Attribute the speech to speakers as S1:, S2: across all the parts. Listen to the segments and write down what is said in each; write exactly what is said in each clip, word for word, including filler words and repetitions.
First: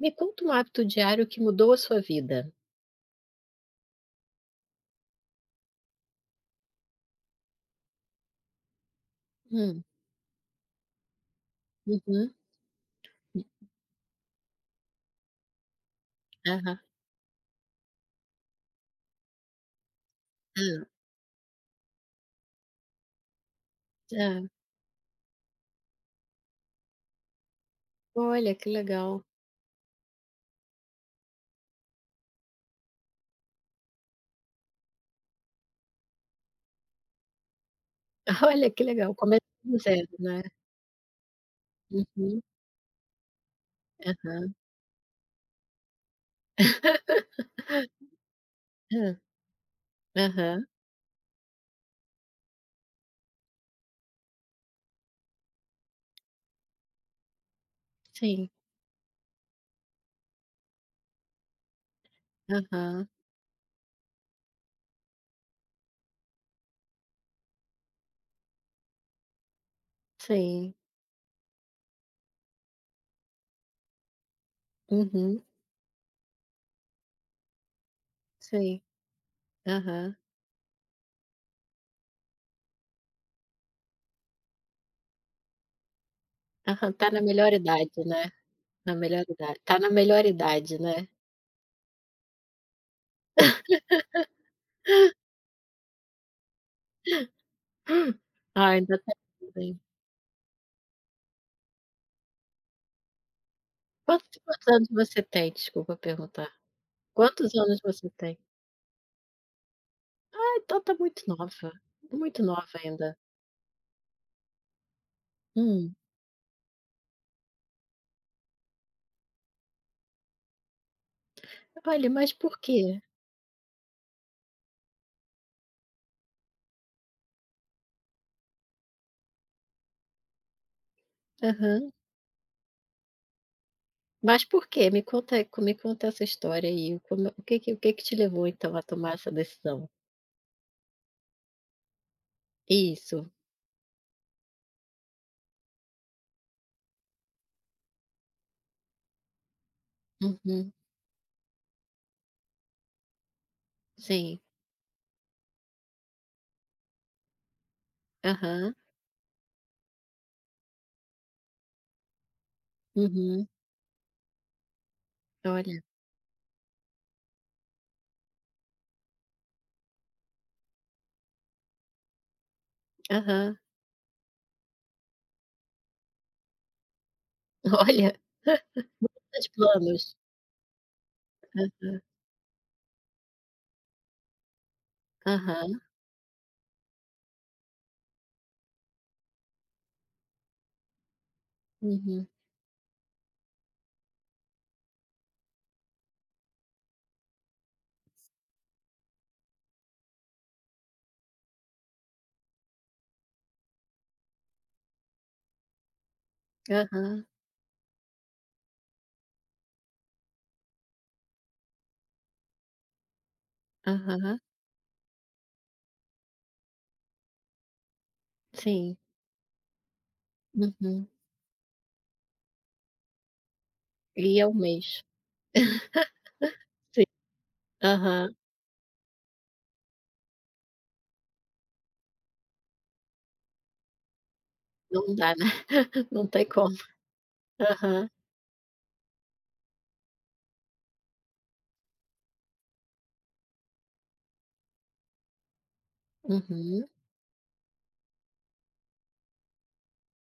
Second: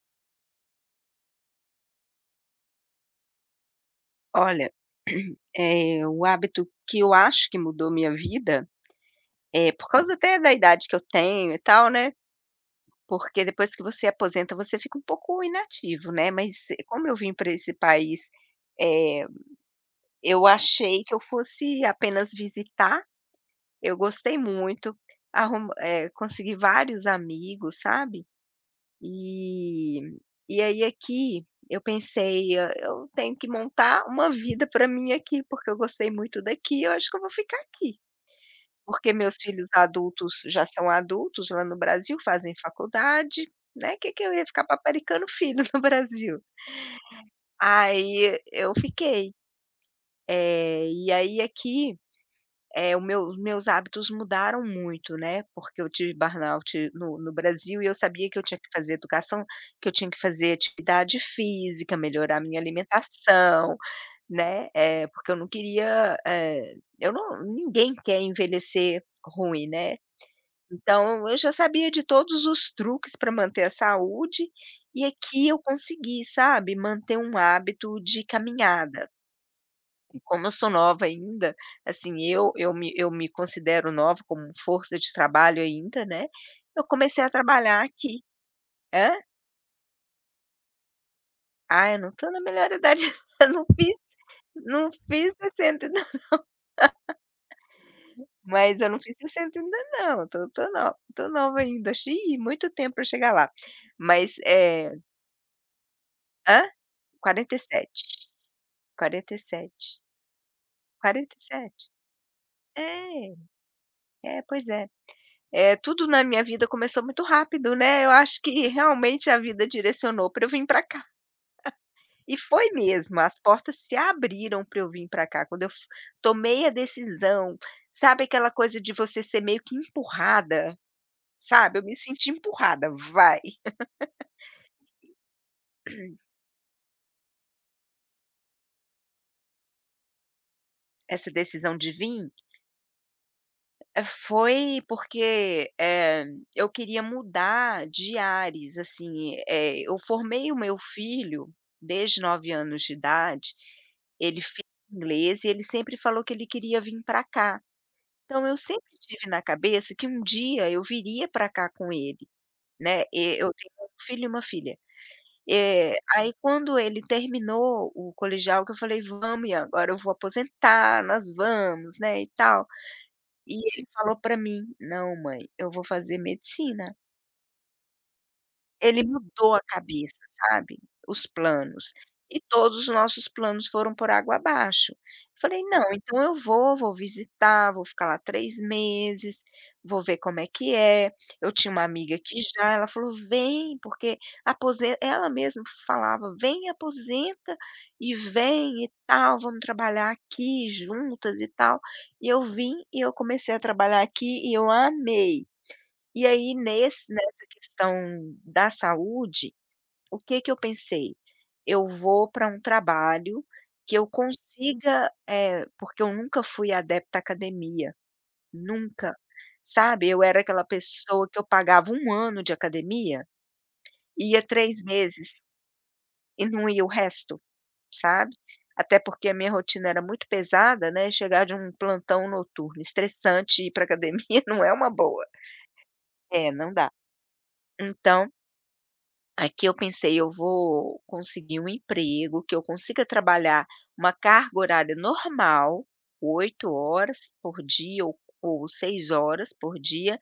S1: Me conta um hábito diário que mudou a sua vida.
S2: Olha, eh, o hábito que eu acho que mudou minha vida é
S1: Hum,
S2: por causa até da idade que eu tenho e tal, né?
S1: uhum,
S2: Porque depois que você aposenta, você fica um pouco inativo, né, mas
S1: aham,
S2: eh, como eu vim para esse país, eh, eu
S1: hã,
S2: achei que eu fosse apenas visitar, eu
S1: hã.
S2: gostei muito, arrum eh, consegui vários amigos, sabe,
S1: Olha, que legal.
S2: e e aí aqui eu pensei: "Ah, eu tenho que montar uma vida para mim aqui, porque eu gostei muito daqui, eu acho que eu vou ficar aqui".
S1: Olha, que
S2: Porque
S1: legal,
S2: meus
S1: começa
S2: filhos
S1: do zero,
S2: adultos
S1: né.
S2: já são adultos lá no Brasil,
S1: Uhum,
S2: fazem faculdade, né, que que eu ia
S1: aham.
S2: ficar paparicando filho no Brasil? Aí eu
S1: Hã,
S2: fiquei.
S1: aham,
S2: Eh, e aí aqui, eh, o meu os meus hábitos mudaram muito, né, porque eu tive burnout no no Brasil e eu sabia que eu
S1: sim,
S2: tinha que fazer educação, que eu tinha que fazer atividade física, melhorar minha
S1: aham,
S2: alimentação, né, eh, porque eu não queria, eh, eu não ninguém quer envelhecer ruim, né.
S1: sim,
S2: Então, eu já sabia de todos os truques para manter a saúde, e
S1: uhum,
S2: aqui eu consegui, sabe, manter um hábito de
S1: sim,
S2: caminhada.
S1: aham,
S2: E como eu sou nova ainda, assim, eu eu me eu me considero nova como força de trabalho ainda, né, eu
S1: aham. Tá na
S2: comecei a
S1: melhor
S2: trabalhar
S1: idade,
S2: aqui.
S1: né, na
S2: Hã?
S1: melhor idade tá na melhor idade, né.
S2: Ah, eu não estou na melhor idade eu não fiz não fiz sessenta não,
S1: Ah,
S2: mas eu
S1: ainda
S2: não
S1: tá
S2: fiz
S1: tudo
S2: sessenta ainda
S1: bem.
S2: não, tô tô nova tô nova ainda, xi, muito tempo para chegar lá. Mas.
S1: Quantos quantos anos
S2: Eh
S1: você tem? Desculpa perguntar.
S2: hã? Quarenta
S1: Quantos
S2: e
S1: anos você
S2: sete.
S1: tem? Então está muito nova,
S2: quarenta e sete.
S1: muito nova ainda.
S2: Sete. É, é, pois é. É
S1: Hum.
S2: tudo, na minha vida começou muito rápido, né, eu acho que realmente a vida direcionou para eu vir para cá.
S1: Olha, mas
S2: E
S1: por
S2: foi
S1: quê?
S2: mesmo, as portas se abriram para eu vir para cá, quando eu f tomei a decisão, sabe aquela coisa de você ser meio que empurrada, sabe, eu
S1: Aham.
S2: me senti empurrada, vai.
S1: Mas por quê? Me conta co me conta essa história aí, como o que que o que que te levou então a tomar essa decisão?
S2: Essa decisão de vir.
S1: Isso.
S2: Eh, foi porque, eh, eu queria mudar de ares, assim, eh, eu formei o
S1: Uhum.
S2: meu filho desde nove anos de idade, ele
S1: Sim.
S2: fez inglês e ele sempre falou que ele queria vir para cá. Então eu
S1: Aham.
S2: sempre tive na cabeça que um dia eu viria para cá com ele, né, e
S1: Uhum.
S2: eu tenho um filho e uma filha.
S1: Olha.
S2: Eh, aí quando ele terminou o colegial, que eu falei: "Vamos, Ian, agora eu vou aposentar, nós vamos, né, e tal". E
S1: Aham.
S2: ele falou pra mim: "Não, mãe, eu vou fazer medicina".
S1: Olha,
S2: Ele
S1: os
S2: mudou a
S1: planos.
S2: cabeça, sabe, os planos.
S1: Aham.
S2: E todos os nossos planos foram por água abaixo. Falei:
S1: Aham.
S2: "Não, então eu vou, vou visitar, vou ficar lá três meses, vou ver como é que é". Eu tinha uma amiga
S1: Uhum.
S2: que já, ela falou: "Vem, porque aposen" ela mesma falava: "Vem, aposenta e vem e tal, vamos trabalhar aqui juntas e tal". E eu vim e eu comecei a trabalhar aqui e eu amei. E aí nesse
S1: Aham.
S2: nessa questão da saúde, o que que eu pensei? Eu vou para um trabalho que eu
S1: Aham.
S2: consiga, eh, porque eu nunca fui adepta à academia,
S1: Sim.
S2: nunca, sabe. Eu era aquela
S1: Uhum.
S2: pessoa que eu pagava um ano de academia,
S1: E
S2: ia
S1: é um
S2: três
S1: mês.
S2: meses e não ia o
S1: Sim.
S2: resto,
S1: Aham.
S2: sabe. Até porque a minha rotina era muito pesada, né, chegar de um plantão noturno estressante e ir para academia não é uma
S1: Não
S2: boa.
S1: dá, né. Não tem
S2: É, não
S1: como.
S2: dá.
S1: Aham.
S2: Então, aqui eu pensei: "Eu vou conseguir um emprego que eu consiga trabalhar uma carga horária normal, oito
S1: Uhum,
S2: horas por dia ou ou seis horas por dia,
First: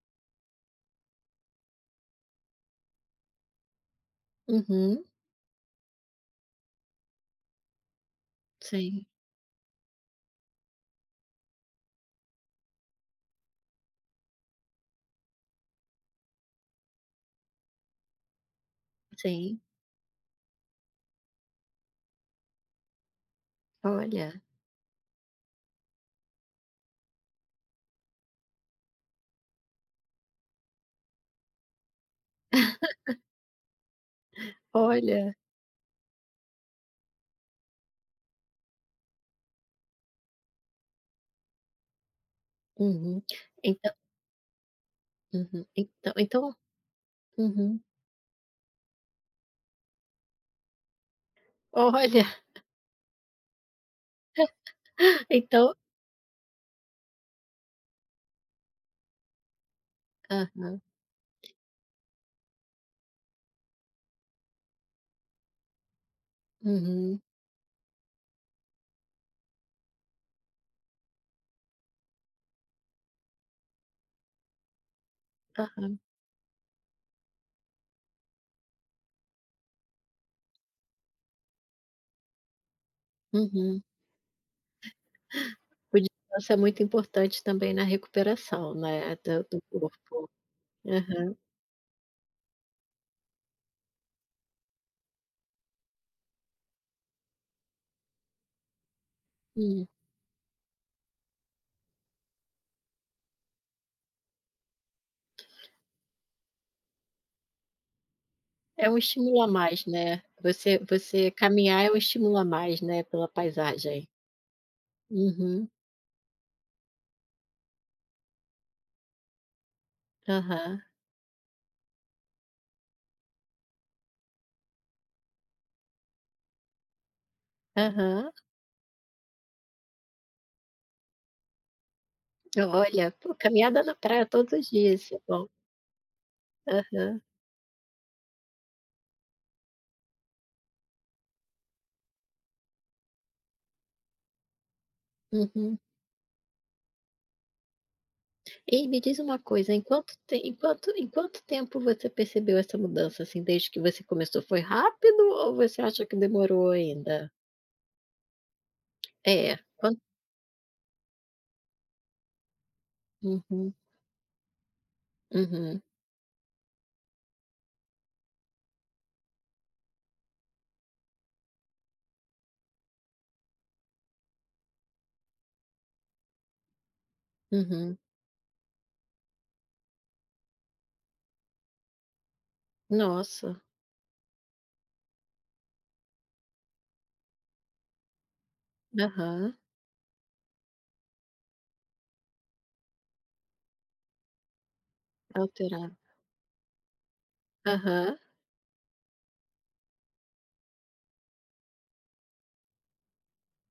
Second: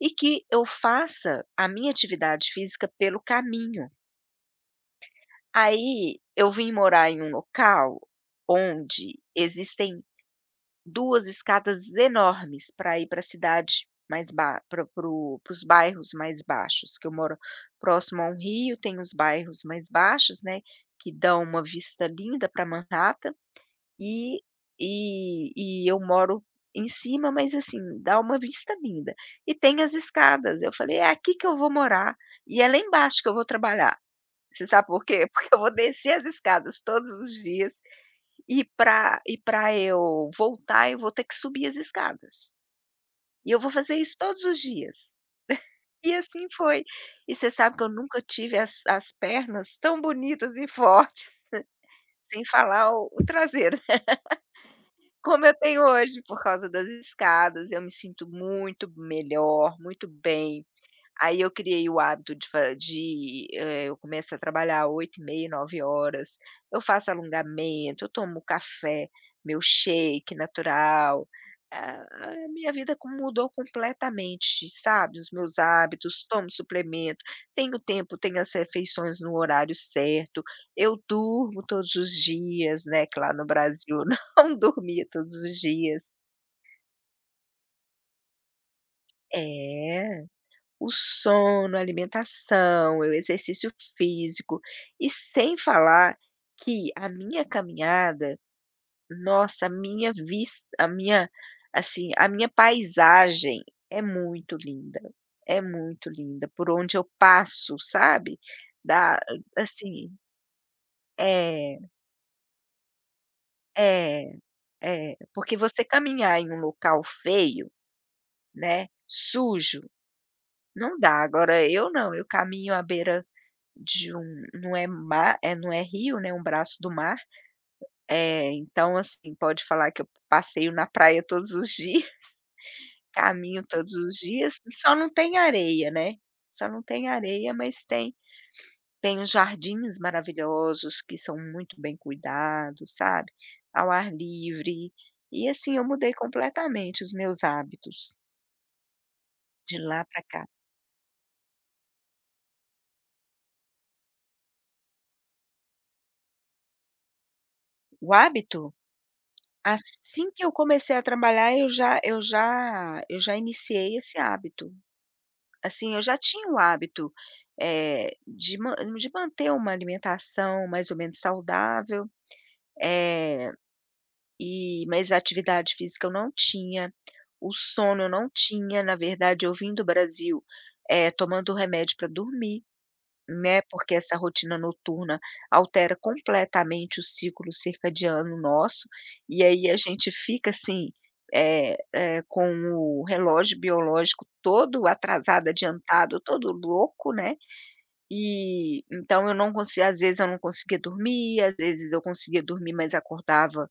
S2: e que eu faça a minha atividade física pelo caminho".
S1: uhum.
S2: Aí eu vim morar em um local
S1: Sim,
S2: onde existem duas escadas enormes para ir para a cidade mais ba para os bairros mais baixos, que eu moro próximo a um rio, tem os
S1: sim.
S2: bairros mais baixos, né, que dão uma vista linda para Manhattan, e
S1: Olha,
S2: e e eu moro em cima, mas assim, dá uma vista linda. E tem as escadas, eu falei: "É aqui que eu vou morar, e é lá embaixo que eu vou trabalhar". Você sabe por quê?
S1: olha.
S2: Porque eu vou descer as escadas todos os dias, e pra e pra eu voltar, eu vou ter que subir as escadas.
S1: Uhum.
S2: E eu vou
S1: Então
S2: fazer isso todos os dias.
S1: uhum.
S2: E
S1: Então
S2: assim
S1: então
S2: foi. E você sabe
S1: uhum.
S2: que eu nunca tive as as pernas tão bonitas e fortes,
S1: Olha,
S2: sem falar o o traseiro, como eu
S1: então
S2: tenho hoje, por causa das escadas. Eu me sinto muito melhor, muito bem.
S1: aham,
S2: Aí eu criei o hábito de fa de, eh, eu começo a trabalhar oito e meia, nove horas. Eu faço
S1: uhum,
S2: alongamento, eu tomo café, meu shake natural, ah, a minha vida co mudou completamente, sabe, os meus
S1: aham,
S2: hábitos, tomo suplemento, tenho tempo, tenho as refeições no horário certo, eu durmo todos os dias, né, que lá no
S1: uhum.
S2: Brasil não dormia todos os
S1: O
S2: dias.
S1: descanso é muito importante também na recuperação, né, do do
S2: É.
S1: corpo.
S2: O
S1: Aham.
S2: sono, a alimentação, o exercício físico, e sem falar que a minha caminhada, nossa, a
S1: Hum.
S2: minha vista a minha, assim, a minha paisagem é muito linda, é muito linda por onde eu passo, sabe,
S1: É um
S2: dá.
S1: estímulo a mais,
S2: Assim,
S1: né. Você você
S2: é,
S1: caminhar é um estímulo a mais, né, pela paisagem.
S2: é, é, porque
S1: Uhum.
S2: você caminhar em um local feio, né, sujo,
S1: Aham,
S2: não dá. Agora eu não, eu caminho à beira de um, não é mar, é, não é rio, né, um braço do mar.
S1: aham.
S2: Eh, então assim, pode falar que eu passeio na praia todos os dias,
S1: Olha, pô,
S2: caminho
S1: caminhada
S2: todos
S1: na
S2: os
S1: praia todos
S2: dias,
S1: os
S2: só
S1: dias,
S2: não
S1: é
S2: tem
S1: bom.
S2: areia, né, só não tem
S1: Aham.
S2: areia, mas tem tem os jardins maravilhosos que são muito bem cuidados, sabe, ao ar livre, e assim,
S1: Uhum.
S2: eu mudei completamente os meus hábitos
S1: E me diz uma coisa,
S2: de
S1: em
S2: lá
S1: quanto
S2: para
S1: te
S2: cá.
S1: em quanto em quanto tempo você percebeu essa mudança, assim, desde que você começou? Foi rápido ou você acha que demorou ainda?
S2: O hábito?
S1: É, quan
S2: Assim que eu comecei a trabalhar eu já eu já eu já
S1: uhum,
S2: iniciei esse hábito.
S1: uhum,
S2: Assim, eu já tinha o hábito, eh, de man de manter uma alimentação mais ou menos saudável, eh, e mas a atividade física eu não tinha, o
S1: uhum.
S2: sono eu não tinha, na verdade eu vim do Brasil, eh, tomando remédio para dormir, né,
S1: Nossa.
S2: porque essa rotina noturna altera completamente o ciclo circadiano nosso, e
S1: Aham.
S2: aí a gente fica assim, eh eh, com o relógio biológico todo atrasado,
S1: Alterar.
S2: adiantado, todo louco, né.
S1: Aham.
S2: E então eu não consi às vezes eu não conseguia dormir, às vezes eu conseguia dormir, mas acordava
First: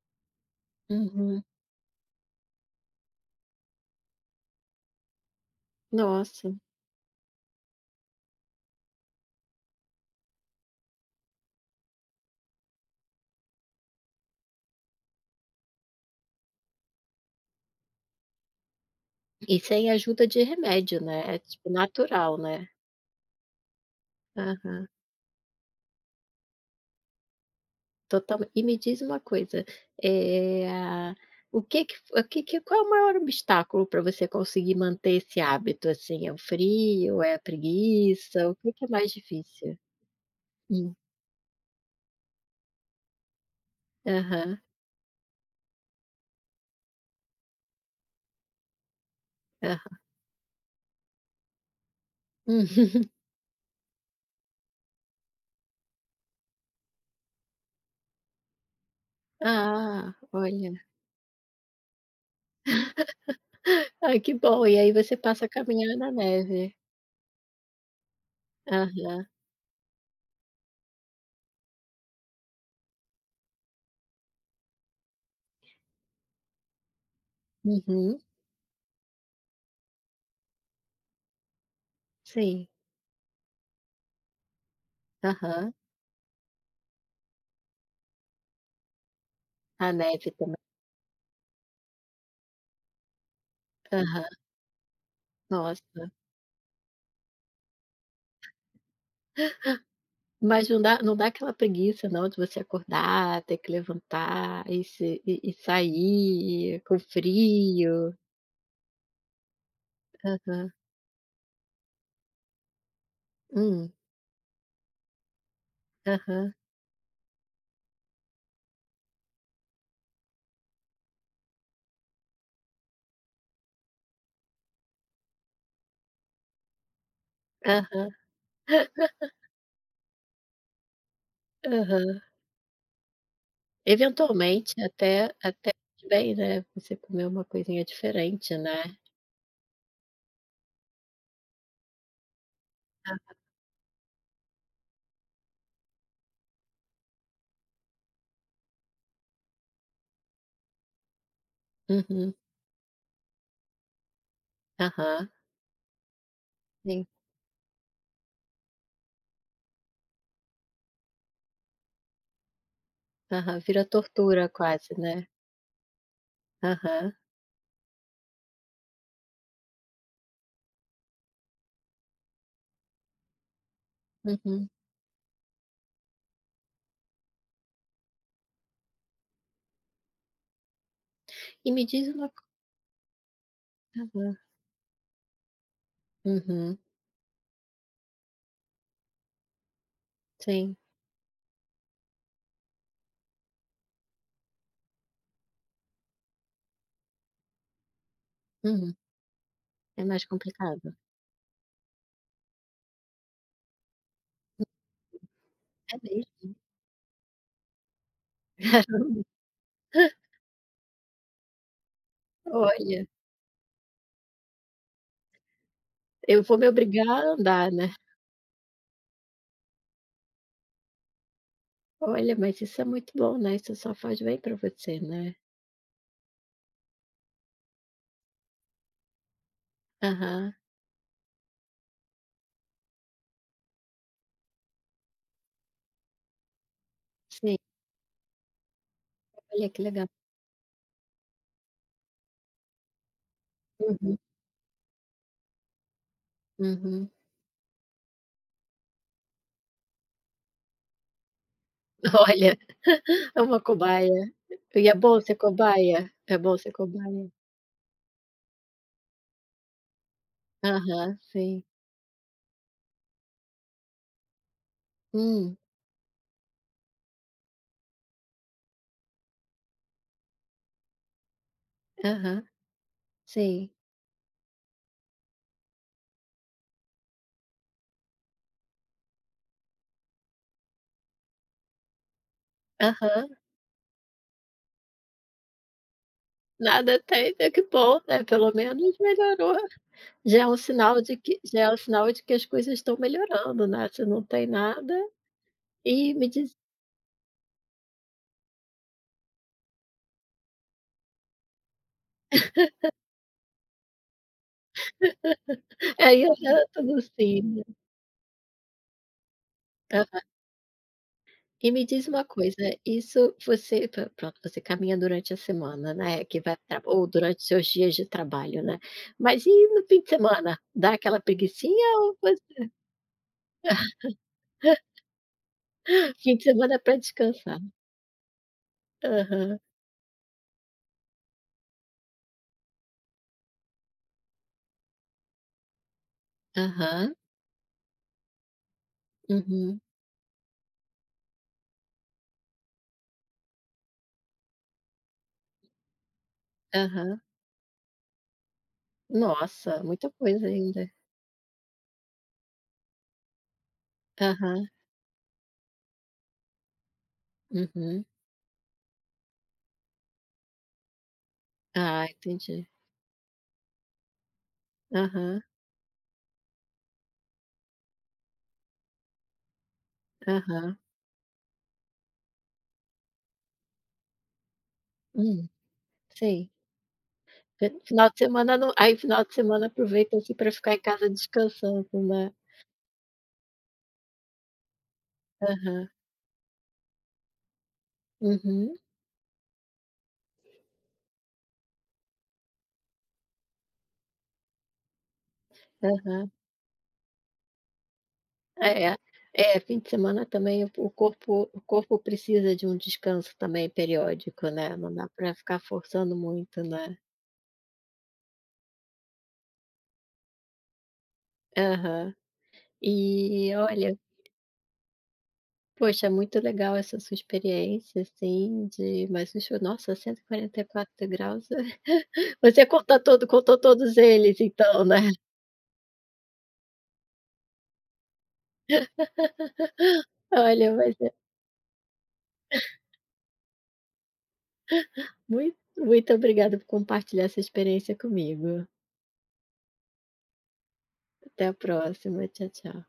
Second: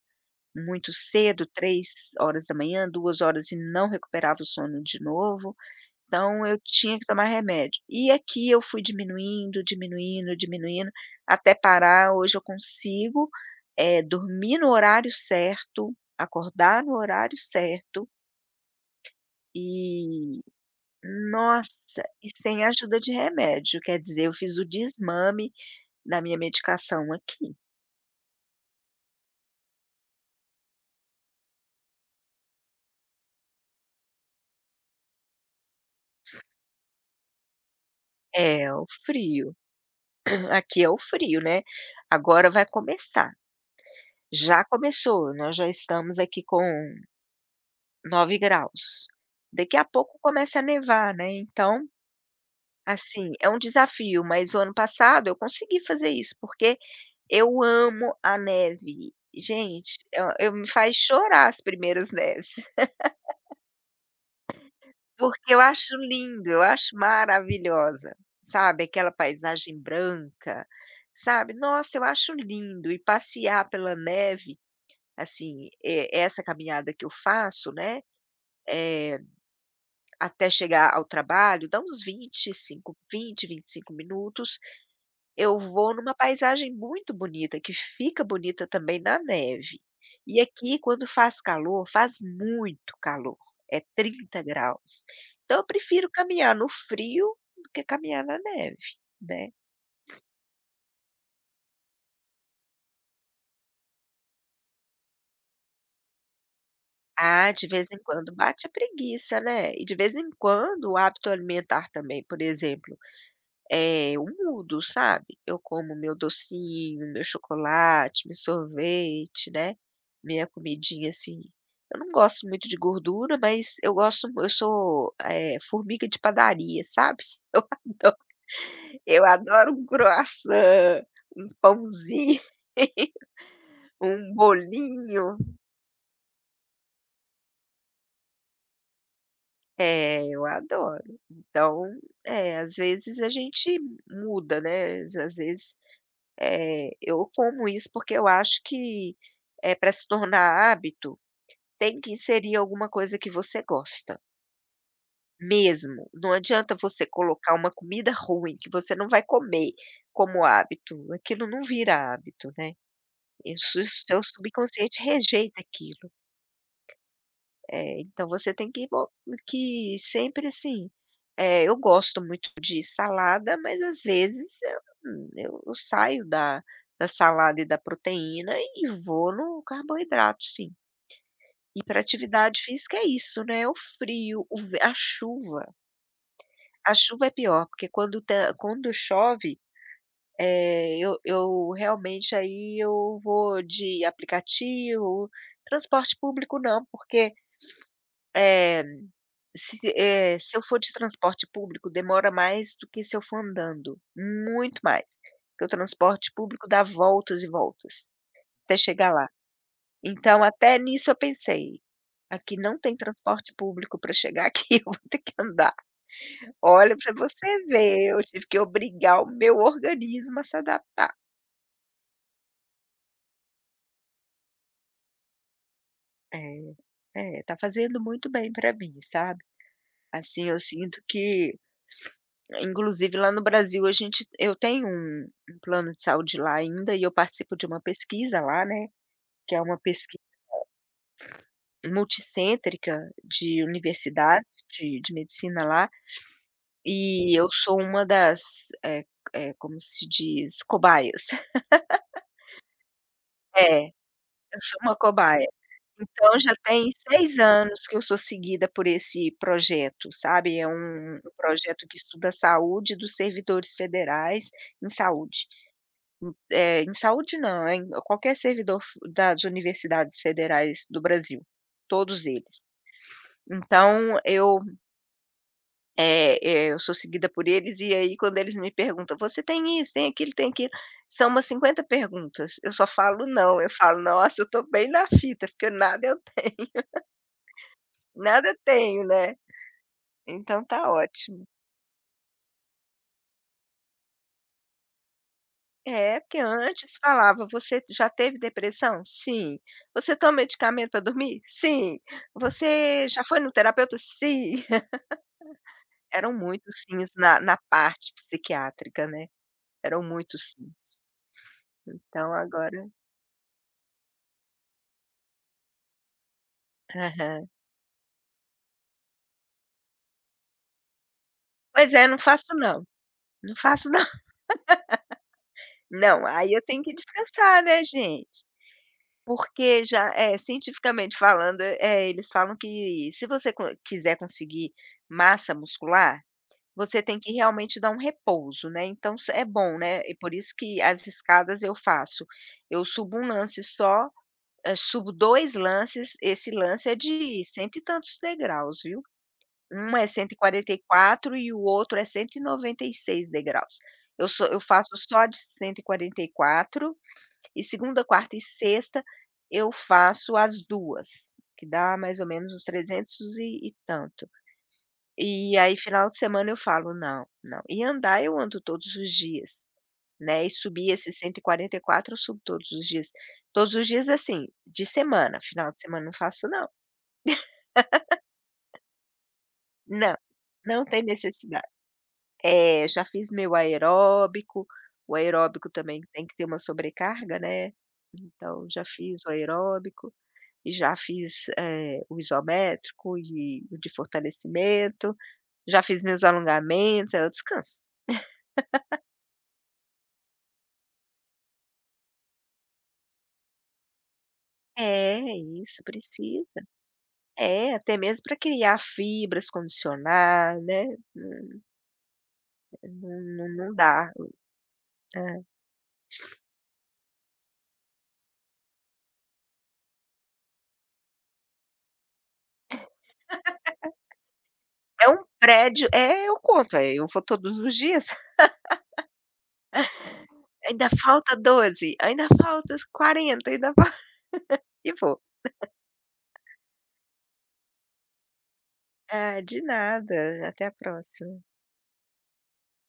S2: muito
S1: Uhum.
S2: cedo, três horas da manhã, duas horas, e não recuperava o sono de novo, então
S1: Nossa.
S2: eu tinha que tomar remédio. E aqui eu fui diminuindo, diminuindo, diminuindo, até parar. Hoje eu consigo, eh, dormir no horário certo, acordar no horário certo
S1: E sem ajuda
S2: e,
S1: de remédio, né, é tipo
S2: nossa, e
S1: natural,
S2: sem
S1: né?
S2: ajuda de remédio, quer dizer, eu fiz o
S1: Aham.
S2: desmame da minha medicação aqui.
S1: Totalmen E me diz uma coisa, eh, a o que que o que que qual é o maior obstáculo para você conseguir manter esse hábito, assim, é o frio, é a preguiça,
S2: É,
S1: o que
S2: o
S1: que é mais
S2: frio.
S1: difícil?
S2: Aqui é
S1: Hum.
S2: o frio, né. Agora vai começar.
S1: Aham,
S2: Já começou, nós já estamos aqui com nove graus. Daqui a
S1: aham.
S2: pouco começa a nevar, né, então,
S1: Hum.
S2: assim, é um desafio, mas o ano passado eu consegui fazer isso, porque eu amo a neve. Gente,
S1: Ah,
S2: é, eu eu me
S1: olha.
S2: faz chorar as primeiras neves.
S1: Ai, que bom, e aí você passa a
S2: Porque eu acho
S1: caminhar na
S2: lindo, eu
S1: neve.
S2: acho maravilhosa, sabe, aquela
S1: Aham.
S2: paisagem branca, sabe. Nossa, eu acho lindo, e passear pela neve, assim, eh, essa caminhada que eu faço, né,
S1: Uhum.
S2: eh, até chegar ao trabalho dá uns vinte vinte, e
S1: Sim.
S2: cinco, vinte vinte e cinco minutos, eu
S1: Aham.
S2: vou numa paisagem muito bonita, que fica bonita também na neve.
S1: A neve
S2: E
S1: também.
S2: aqui quando faz calor, faz muito calor, é
S1: Aham.
S2: trinta graus. Então eu prefiro
S1: Nossa.
S2: caminhar no frio do que caminhar na neve, né.
S1: Mas não dá não dá aquela preguiça não de você acordar, ter que levantar e se e e sair com
S2: Ah, de vez em
S1: frio.
S2: quando bate a preguiça, né. E de vez em
S1: Aham.
S2: quando o hábito alimentar também, por exemplo.
S1: Hum.
S2: É, eu mudo, sabe. Eu como meu
S1: Aham.
S2: docinho, meu chocolate, meu sorvete, né, minha comidinha, assim. Eu não gosto muito de gordura, mas eu gosto eu sou, eh, formiga de padaria, sabe.
S1: Aham.
S2: Eu adoro eu adoro um croissant, um
S1: Aham.
S2: pãozinho, um
S1: Eventualmente até
S2: bolinho.
S1: até faz bem, né, você comer uma coisinha diferente, né.
S2: É, eu adoro. Então, é, às vezes a
S1: Ah,
S2: gente muda, né, às às vezes. Eh, eu como isso porque eu acho que é para se tornar hábito, tem que
S1: uhum.
S2: inserir alguma coisa que você gosta,
S1: Aham.
S2: mesmo. Não adianta você
S1: Sim.
S2: colocar uma comida ruim que você não vai comer como hábito, aquilo não vira hábito, né.
S1: Aham.
S2: Isso
S1: Vira
S2: o seu
S1: tortura quase,
S2: subconsciente
S1: né.
S2: rejeita aquilo.
S1: Aham.
S2: É, então você tem que bo que sempre assim, eh, eu gosto muito de salada, mas às vezes
S1: Uhum.
S2: eu, hum, eu eu saio da da salada e da proteína e vou no carboidrato, sim.
S1: E
S2: E
S1: me
S2: para
S1: diz uma co
S2: atividade física é isso, né, o
S1: Aham.
S2: frio, o ve a chuva.
S1: Uhum.
S2: A chuva é pior, porque quando tá quando chove,
S1: Sim.
S2: eh, eu eu realmente aí eu vou de aplicativo, transporte público não, porque, eh
S1: Uhum.
S2: Se
S1: É mais
S2: eh, se eu for
S1: complicado.
S2: de transporte público, demora mais do que se eu for andando, muito mais, porque o
S1: É
S2: transporte
S1: mesmo?
S2: público dá voltas e voltas até chegar
S1: Caramba.
S2: lá. Então, até nisso eu pensei: "Aqui não tem
S1: Olha,
S2: transporte público para chegar aqui, eu vou ter que andar".
S1: eu vou me
S2: Olha,
S1: obrigar
S2: para
S1: a
S2: você
S1: andar, né.
S2: ver, eu tive que obrigar o meu organismo a se adaptar.
S1: Olha, mas isso é muito bom, né, isso só faz bem para você, né.
S2: É, é, tá fazendo muito bem para mim, sabe. Assim,
S1: Aham,
S2: eu sinto que, inclusive lá no Brasil, a gente eu tenho um um plano de saúde lá ainda e eu participo
S1: sim.
S2: de uma pesquisa lá, né, que é
S1: Olha,
S2: uma
S1: que legal.
S2: pesquisa multicêntrica de
S1: Uhum,
S2: universidades de de medicina lá,
S1: uhum.
S2: e eu sou uma das, eh eh, como se diz, cobaias.
S1: Olha, é uma
S2: É,
S1: cobaia.
S2: eu sou
S1: E é
S2: uma
S1: bom ser
S2: cobaia.
S1: cobaia? É
S2: Então já
S1: bom ser
S2: tem
S1: cobaia?
S2: seis anos que eu sou seguida por esse projeto, sabe, é um
S1: Aham,
S2: um
S1: sim.
S2: projeto que estuda a saúde dos servidores federais em saúde.
S1: Hum,
S2: Eh, em saúde não, é em qualquer servidor f das universidades federais do Brasil, todos
S1: aham,
S2: eles.
S1: sim.
S2: Então eu, eh eh, eu sou seguida por eles e aí quando eles me perguntam: "Você tem isso, tem aquilo, tem aquilo", são umas cinquenta perguntas, eu só falo
S1: Aham.
S2: "não", eu falo: "Nossa, eu estou bem na fita, porque nada eu
S1: Nada tem, né, que bom, né,
S2: nada
S1: pelo
S2: eu
S1: menos
S2: tenho, né,
S1: melhorou. Já é um
S2: então tá
S1: sinal de que
S2: ótimo".
S1: já é um sinal de que as coisas estão melhorando, né, se não tem nada e
S2: É,
S1: me
S2: porque
S1: diz.
S2: antes falava: "Você já teve depressão?". "Sim". "Você toma medicamento para dormir?". "Sim". "Você já foi no terapeuta?". "Sim".
S1: Aí
S2: Eram
S1: eu já
S2: muitos
S1: tô no
S2: sims na na
S1: sim.
S2: parte psiquiátrica, né, eram
S1: Aham.
S2: muitos sims.
S1: E me diz uma
S2: Então
S1: coisa,
S2: agora,
S1: isso você pro pronto, você caminha durante a semana, né, que vai pra ou durante
S2: aham.
S1: seus dias de trabalho, né. Mas e no fim de semana? Dá aquela
S2: Pois
S1: preguicinha
S2: é,
S1: ou
S2: não faço
S1: você?
S2: não, não faço não. Não,
S1: Fim de
S2: aí eu
S1: semana
S2: tenho que
S1: para descansar?
S2: descansar, né, gente.
S1: Aham.
S2: Porque já é, cientificamente falando, eh, eles falam que se você co quiser conseguir massa muscular, você
S1: Aham.
S2: tem que realmente dar um repouso, né, então se é bom,
S1: Uhum.
S2: né, e por isso que as escadas eu faço, eu subo um lance só. Hã, subo dois lances, esse lance é
S1: Aham.
S2: de cento e tantos degraus, viu.
S1: Nossa,
S2: Um é
S1: muita
S2: cento e
S1: coisa
S2: e e
S1: ainda.
S2: quatro e o outro é cento e noventa e seis degraus. Eu só eu
S1: Aham.
S2: faço só de cento e e e quatro, e segunda,
S1: Uhum.
S2: quarta e sexta eu faço as duas, que dá
S1: Ah,
S2: mais ou menos uns
S1: entendi.
S2: trezentos e e tanto.
S1: Aham.
S2: E aí final de semana eu falo: "Não, não". E andar eu ando todos os dias. Né, e
S1: Aham.
S2: subi esses cento e quarenta e quatro, eu subo todos os dias. Todos os dias, assim, de semana,
S1: Hum,
S2: final de semana não faço
S1: sim.
S2: não.
S1: Final de semana não, aí final de semana
S2: Não,
S1: aproveita, assim, para ficar em
S2: não tem
S1: casa
S2: necessidade.
S1: descansando, né.
S2: É, já fiz meu aeróbico, o aeróbico
S1: Aham.
S2: também tem que ter uma sobrecarga, né, então
S1: Uhum.
S2: já fiz o aeróbico e já fiz, eh, o isométrico e o de fortalecimento, já fiz meus
S1: Aham.
S2: alongamentos, aí eu descanso.
S1: É. É, fim de semana também o corpo o corpo precisa de um descanso também periódico, né, não dá
S2: É,
S1: para
S2: é
S1: ficar
S2: isso,
S1: forçando
S2: precisa.
S1: muito, né.
S2: É, até mesmo para criar fibras, condicionar, né, Hum,
S1: Aham.
S2: não não
S1: E
S2: não
S1: olha,
S2: dá. É
S1: poxa, muito legal essa sua experiência, assim, de mas deixa, nossa, cento e e quarenta e quatro graus. Você conta todo contou todos eles então, né.
S2: É um prédio é, eu conto, eh, eu vou todos os dias,
S1: Olha,
S2: ainda
S1: mas.
S2: falta doze. Ainda falta quarenta. Ainda falta e vou.
S1: Mui muito obrigada por compartilhar essa experiência comigo.
S2: Ah, de nada, até a próxima.
S1: Até a próxima. Tchau, tchau.